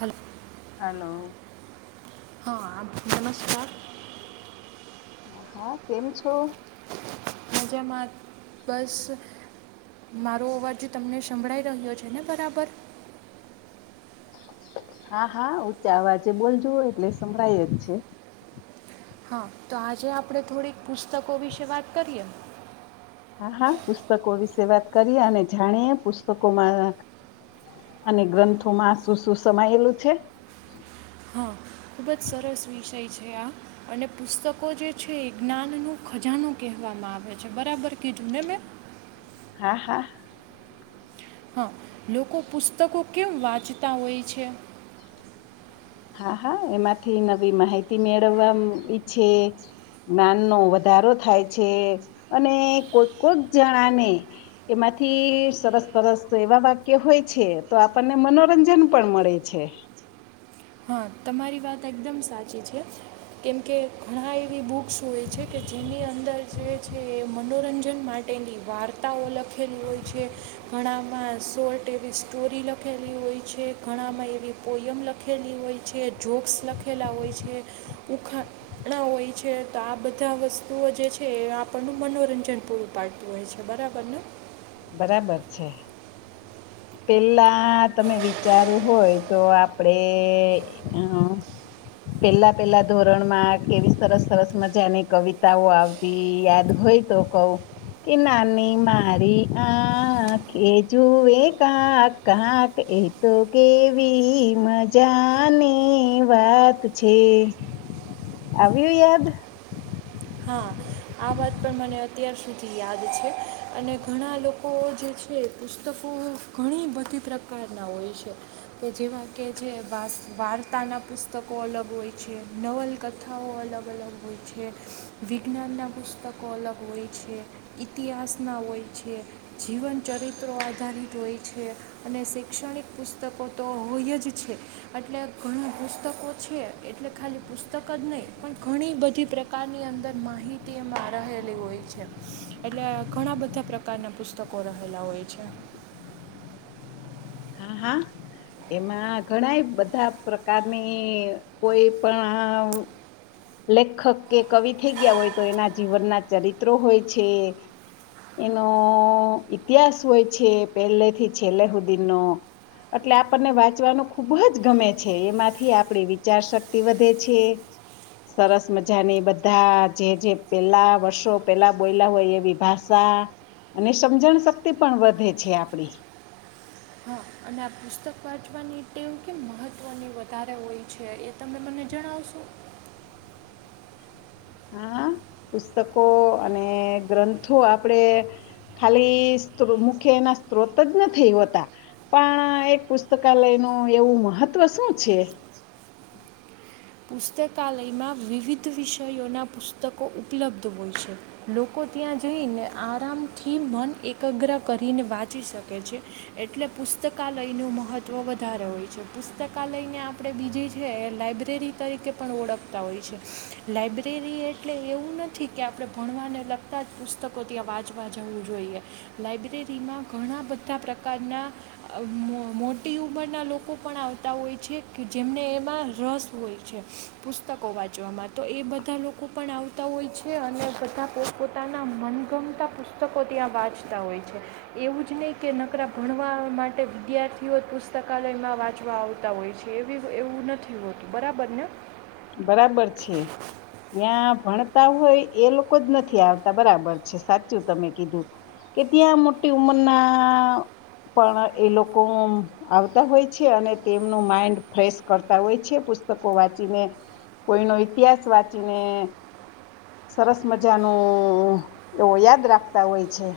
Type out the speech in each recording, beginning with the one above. હલ્ો hello હા નમસ્કાર હા કેમ છો રાજામાં બસ મારો અવાજ તમને સંભળાઈ રહ્યો છે ને બરાબર હા હા ઊંચા અવાજે બોલજો એટલે સમભળાય જ છે હા તો આજે આપણે થોડીક પુસ્તકો વિશે વાત કરીએ હા હા પુસ્તકો વિશે વાત કરીએ અને જાણીએ પુસ્તકોમાં અને ગ્રંથોમાં શું શું સમાયેલું છે હા ખૂબ જ સરસ વિષય છે આ અને પુસ્તકો જે છે એ જ્ઞાનનું ખજાનું કહેવામાં આવે છે બરાબર કીધું ને મેં હા હા હા લોકો પુસ્તકો કેમ વાંચતા હોય છે હા હા એમાંથી નવી માહિતી મેળવવા ઈછે જ્ઞાનનો વધારો થાય છે અને કોઈક કોક જણાને એમાંથી સરસ સરસ એવા વાક્ય હોય છે તો આપણને મનોરંજન પણ મળે છે હા તમારી વાત એકદમ સાચી છે કેમકે ઘણા એવી બુક શું એ છે કે જેની અંદર જે છે મનોરંજન માટેની વાર્તાઓ લખેલી હોય છે ઘણામાં શોર્ટ એવી સ્ટોરી લખેલી હોય છે ઘણામાં એવી પોયમ લખેલી હોય છે જોક્સ લખેલા હોય છે ઉખાણા હોય છે તો આ બધા વસ્તુઓ જે છે એ આપણનું મનોરંજન પૂરું પાડતું હોય છે બરાબર ને બરાબર છે પેલા તમે વિચારો હોય તો આપડે પેલા પેલા ધોરણમાં કેવી સરસ સરસ મજાની કવિતાઓ આવતી યાદ હોય તો કવ કે નાની મારી આ કે જુએ કાક કાક એ તો કેવી મજાની વાત છે આવ્યું યાદ હા આ વાત પણ મને અત્યાર સુધી યાદ છે અને ઘણા લોકો જે છે પુસ્તકો ઘણી બધી પ્રકારના હોય છે કે જેવા કે જે વાસ વાર્તાનાં પુસ્તકો અલગ હોય છે નવલકથાઓ અલગ અલગ હોય છે વિજ્ઞાનનાં પુસ્તકો અલગ હોય છે ઇતિહાસના હોય છે જીવનચરિત્રો આધારિત હોય છે અને શૈક્ષણિક પુસ્તકો તો હોય જ છે એટલે ઘણાં પુસ્તકો છે એટલે ખાલી પુસ્તક જ નહીં પણ ઘણી બધી પ્રકારની અંદર માહિતી એમાં રહેલી હોય છે એટલે ઘણા બધા પ્રકારના પુસ્તકો રહેલા હોય છે હા હા એમાં ઘણાય બધા પ્રકારની કોઈ પણ લેખક કે કવિ થઈ ગયા હોય તો એના જીવનના ચરિત્રો હોય છે એનો ઈતિહાસ હોય છે પહેલે થી છેલ્લે હુધીનો એટલે આપણને વાંચવાનું ખૂબ જ ગમે છે એમાંથી આપણી વિચાર શક્તિ વધે છે સરસ મજાની બધા જે જે પેલા વર્ષો પેલા બોયલા હોય એવી ભાષા અને સમજણ શક્તિ પણ વધે છે આપડી હા અને આ પુસ્તક વાંચવાની ટેવ કેમ મહત્વની વધારે હોય છે એ તમે મને જણાવશો હા પુસ્તકો અને ગ્રંથો આપણેે ખાલી મુખે એના સ્ત્રોત જ નથીઈ હોતા પણ એક પુસ્તકાલયનું એવું મહત્વ શું છે પુસ્તકાલયમાં વિવિધ વિષયોના પુસ્તકો ઉપલબ્ધ હોય છે લોકો ત્યાં જઈને આરામથી મન એકગ્ર કરીને વાંચી શકે છે એટલે પુસ્તકાલયનું મહત્ત્વ વધારે હોય છે પુસ્તકાલયને આપણે બીજી છે લાઇબ્રેરી તરીકે પણ ઓળખતા હોય છે લાઇબ્રેરી એટલે એવું નથી કે આપણે ભણવાને લગતાં જ પુસ્તકો ત્યાં વાંચવા જવું જોઈએ લાઇબ્રેરીમાં ઘણા બધા પ્રકારના મો મોટી ઉંમરના લોકો પણ આવતા હોય છે કે જેમને એમાં રસ હોય છે પુસ્તકો વાંચવામાં તો એ બધા લોકો પણ આવતા હોય છે અને બધા પોત પોતાના મનગમતા પુસ્તકો ત્યાં વાંચતા હોય છે એવું જ નહીં કે નકરા ભણવા માટે વિદ્યાર્થીઓ જ પુસ્તકાલયમાં વાંચવા આવતા હોય છે એવી એવું નથી હોતું બરાબર બને બરાબર છે ત્યાં ભણ હોય એ લોકો જ નથી આવતા બરાબર છે સાચું તમે કીધું કે ત્યાં મોટી ઉંમરના પણ એ લોકો આવતા હોય છે અને તેમનું માઈન્ડ ફ્રેશ કરતા હોય છે પુસ્તકો વાંચીને કોઈનો ઇતિહાસ વાંચીને સરસ મજાનું એવો યાદ રાખતા હોય છે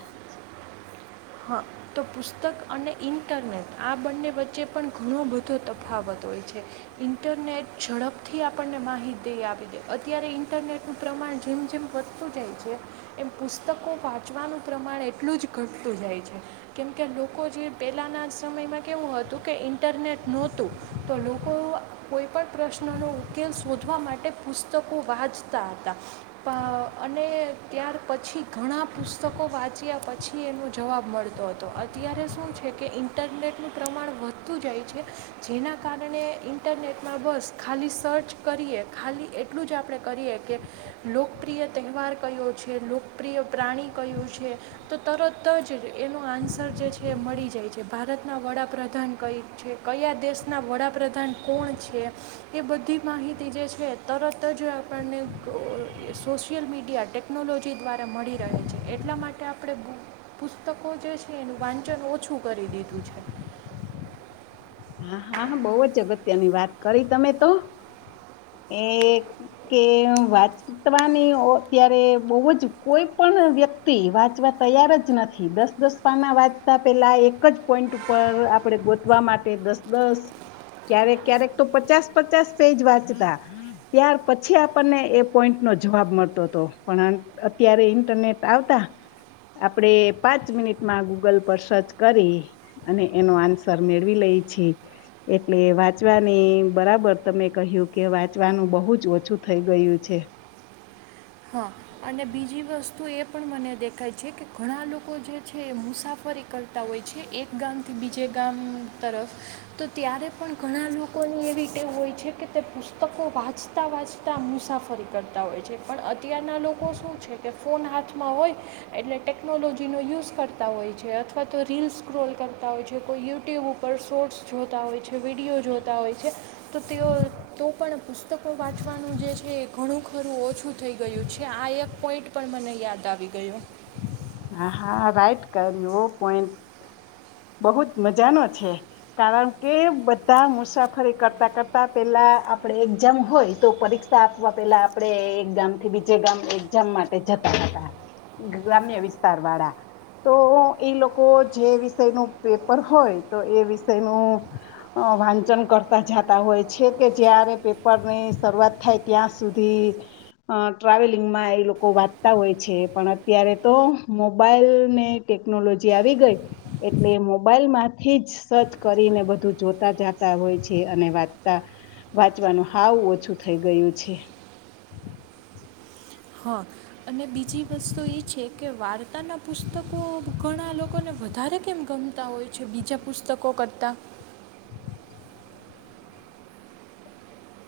હા તો પુસ્તક અને ઇન્ટરનેટ આ બંને વચ્ચે પણ ઘણો બધો તફાવત હોય છે ઇન્ટરનેટ ઝડપથી આપણને માહિતી આપી દે અત્યારે ઇન્ટરનેટનું પ્રમાણ જેમ જેમ વધતું જાય છે એમ પુસ્તકો વાંચવાનું પ્રમાણ એટલું જ ઘટતું જાય છે કેમકે લોકો જે પહેલાંના સમયમાં કેવું હતું કે ઇન્ટરનેટ નોતુ તો લોકો કોઈ પણણ પ્રશ્નનો ઉકેલ શોધવા માટે પુસ્તકો વાંચતા હતા અને ત્યાર પછી ઘણા પુસ્તકો વાંચ્યા પછી એનો જવાબ મળતો હતો અત્યારે શું છે કે ઇન્ટરનેટનું પ્રમાણ વધતું જાય છે જેના કારણે ઇન્ટરનેટમાં બસ ખાલી સર્ચ કરીએ ખાલી એટલું જ આપણે કરીએ કે લોકપ્રિય તહેવાર કયો છે લોકપ્રિય પ્રાણી કયું છે તો તરત જ એનો આન્સર જે છે એ મળી જાય છે ભારતનાં વડાપ્રધાન કઈ છે કયા દેશનાં વડાપ્રધાન કોણ છે એ બધી માહિતી જે છે તરત જ આપણને સોશિયલ મીડિયા ટેકનોલોજી દ્વારા મળી રહે છે એટલા માટે આપણે પુ પુતકો જે છે એનું વાંચન ઓછું કરી દીધું છે હા હા બહ જ અગત્યની વાત કરી તમે તો એ કે વાંચવાની અત્યારે બહુ જ કોઈ પણ વ્યક્તિ વાંચવા તૈયાર જ નથી દસ દસ પાના વાંચતા પેલા એક જ પોઈન્ટ ઉપર આપણે ગોતવા માટે ક્યારેક ક્યારેક તો પચાસ પચાસ પેજ વાંચતા ત્યાર પછી આપણને એ પોઈન્ટ નો જવાબ મળતો હતો પણ અત્યારે ઈન્ટરનેટ આવતા આપડે પાંચ મિનિટમાં ગૂગલ પર સર્ચ કરી અને એનો આન્સર મેળવી લઈ છે એટલે વાંચવાની બરાબર તમે કહ્યું કે વાંચવાનું બહુ જ ઓછું થઈ ગયું છે હા અને બીજી વસ્તુ એ પણ મને દેખાય છે કે ઘણા લોકો જે છે એ મુસાફરી કરતા હોય છે એક ગામથી બીજે ગામ તરફ તો ત્યારે પણ ઘણા લોકોની એવી ક હોય છે કે તે પુસ્તકો વાંચતાં વાંચતાં મુસાફરી કરતા હોય છે પણ અત્યારના લોકો શું છે કે ફોન હાથમાં હોય એટલે ટેકનોલોજીનો યુઝ કરતા હોય છે અથવા તો રીલસ ક્રોલ કરતા હોય છે કોઈ યુટ્યુબ ઉપર શોર્ટ્સ જોતા હોય છે વિડીયો જોતા હોય છે તો તેઓ તો પણ પુસ્તકો વાંચવાનું જે છે એ ઘણું ખરું ઓછું થઈ ગયું છે આ એક પોઈન્ટ પણ મને યાદ આવી ગયું હા હા રાઈટ કર્યો પોઈન્ટ બહુ જ મજાનો છે કારણ કે બધા મુસાફરી કરતા કરતા પેલા આપડે એક્ઝામ હોય તો પરીક્ષા આપવા પેલા આપણે એક ગામથી બીજે ગામ એક્ઝામ માટે જતા હતા ગામ્ય વિતાર વાળા તો એ લોકો જે વિષયનું પેપર હોય તો એ વિષયનું વાંચન કરતા જતા હોય છે કે જ્યારે પેપરની શરૂઆત થાય ત્યાં સુધી ટ્રાવેલિંગમાં એ લોકો વાંચતા હોય છે પણ અત્યારે તો મોબાઈલને ટેકનોલોજી આવી ગઈ એટલે મોબાઈલમાંથી જ સર્ચ કરીને બધું જોતા જતા હોય છે અને વાંચતા વાંચવાનું હાવ ઓછું થઈ ગયું છે હા અને બીજી વસ્તુ એ છે કે વાર્તાના પુસ્તકો ઘણા લોકોને વધારે કેમ ગમતા હોય છે બીજા પુસ્તકો કરતાં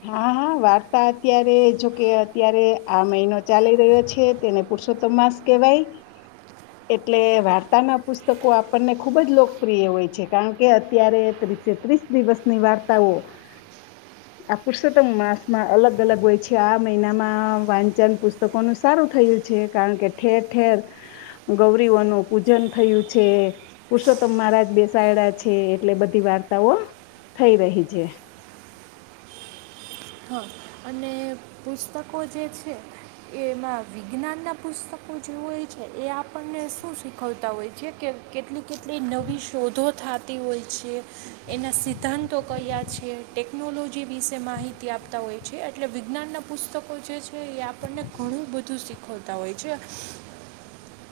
હા હા વાર્તા અત્યારે જોકે અત્યારે આ મહિનો ચાલી રહ્યો છે તેને પુરુષોત્તમ માસ કેહેવાય એટલે વાર્તાના પુસ્તકો આપણને ખુબ જ લોકપ્રિય હોય છે કારણ કે અત્યારે ત્રીસે ત્રીસ દિવસની વાર્તાઓ આ પુરુષોત્તમ માસમાં અલગ અલગ હોય છે આ મહિનામાં વાંચન પુસ્તકોનું સારું થયું છે કારણ કે ઠેર ઠેર ગૌરીઓનું પૂજન થયું છે પુરુષોત્તમ મહારાજ બેસાયેલા છે એટલે બધી વાર્તાઓ થઈ રહી છે હા અને પુસ્તકો જે છે એમાં વિજ્ઞાનનાં પુસ્તકો જે હોય છે એ આપણને શું શીખવતા હોય છે કે કેટલી કેટલી નવી શોધો થતી હોય છે એના સિદ્ધાંતો કયા છે ટેકનોલોજી વિશે માહિતી આપતા હોય છે એટલે વિજ્ઞાનના પુસ્તકો જે છે એ આપણને ઘણું બધું શીખવતા હોય છે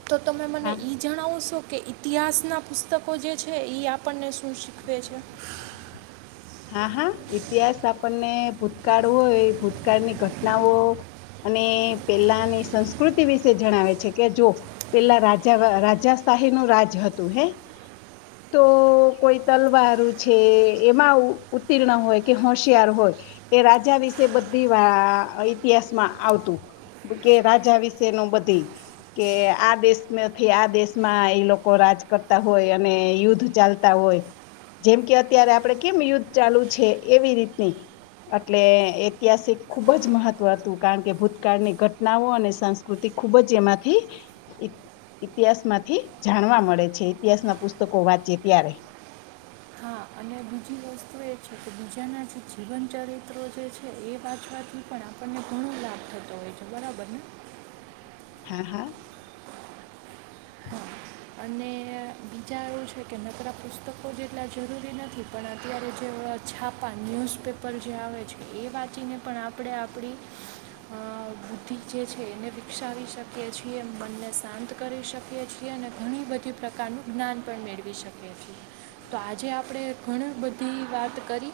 તો તમે મને હા એ જણાવું છો કે ઇતિહાસનાં પુસ્તકો જે છે એ આપણને શું શીખવે છે હા હા ઇતિહાસ આપણને ભૂતકાળ હોય ભૂતકાળની ઘટનાઓ અને પેલાની સંસ્કૃતિ વિશે જણાવે છે કે જો પેલા રાજા રાજાશાહી નું રાજ હતું હે તો કોઈ તલવારું છે એમાં આવું ઉણ હોય કે હોશિયાર હોય એ રાજા વિશે બધી ઇતિહાસમાં આવતું કે રાજા વિશે ન બધી કે આ દેશથી આ દેશમાં એ લોકો રાજ કરતા હોય અને યુદ્ધ ચાલતા હોય જેમ કે અત્યારે આપડે કેમ યુદ્ધ ચાલુ છે એવી રીતની એટલે ઐતિહાસિક ખૂબ જ મહત્વ હતું કારણ કે ભૂતકાળની ઘટનાઓ અને સંસ્કૃતિ ખૂબ જ એમાંથી ઇતિહાસ માંથી જાણવા મળે છે ઈતિહાસના પુસ્તકો વાંચી ત્યારે હા અને બીજી વસ્તુ એ છે કે બીજાના જે જીવન ચરિત્રો જે છે એ વાંચવાથી પણ આપણને ઘણો લાભ થતો હોય છે બરાબર ને હા હા હા અને બીજા એવું છે કે નકરાા પુસ્તકો જેટલા જરૂરી નથી પણ અત્યારે જે છાપા ન્યૂઝપેપર જે આવે છે એ વાંચીને પણ આપણે આપણી બુદ્ધિ જે છે એને વિકસાવી શકીએ છીએ મનને શાંત કરી શકીએ છીએ અને ઘણી બધી પ્રકારનું જ્ઞાન પણ મેળવી શકીએ છીએ તો આજે આપણે ઘણી બધી વાત કરી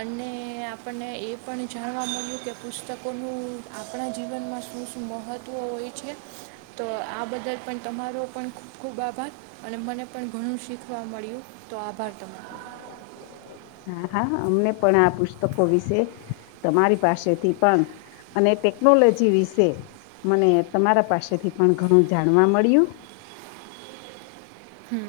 અને આપણને એ પણ જાણવા મળ્યું કે પુસ્તકોનું આપણા જીવનમાં શું શું મહત્ત્વ હોય છે તો આ બદલ પણ તમારો પણ ખૂબ ખૂબ આભાર અને મને પણ ઘણું શીખવા મળ્યું તો આભાર તમને હા હા અમને પણ આ પુસ્તકો વિશે તમારી પાસેથી પણ અને ટેકનોલોજી વિશે મને તમારા પાસેથી પણ ઘણું જાણવા મળ્યું હમ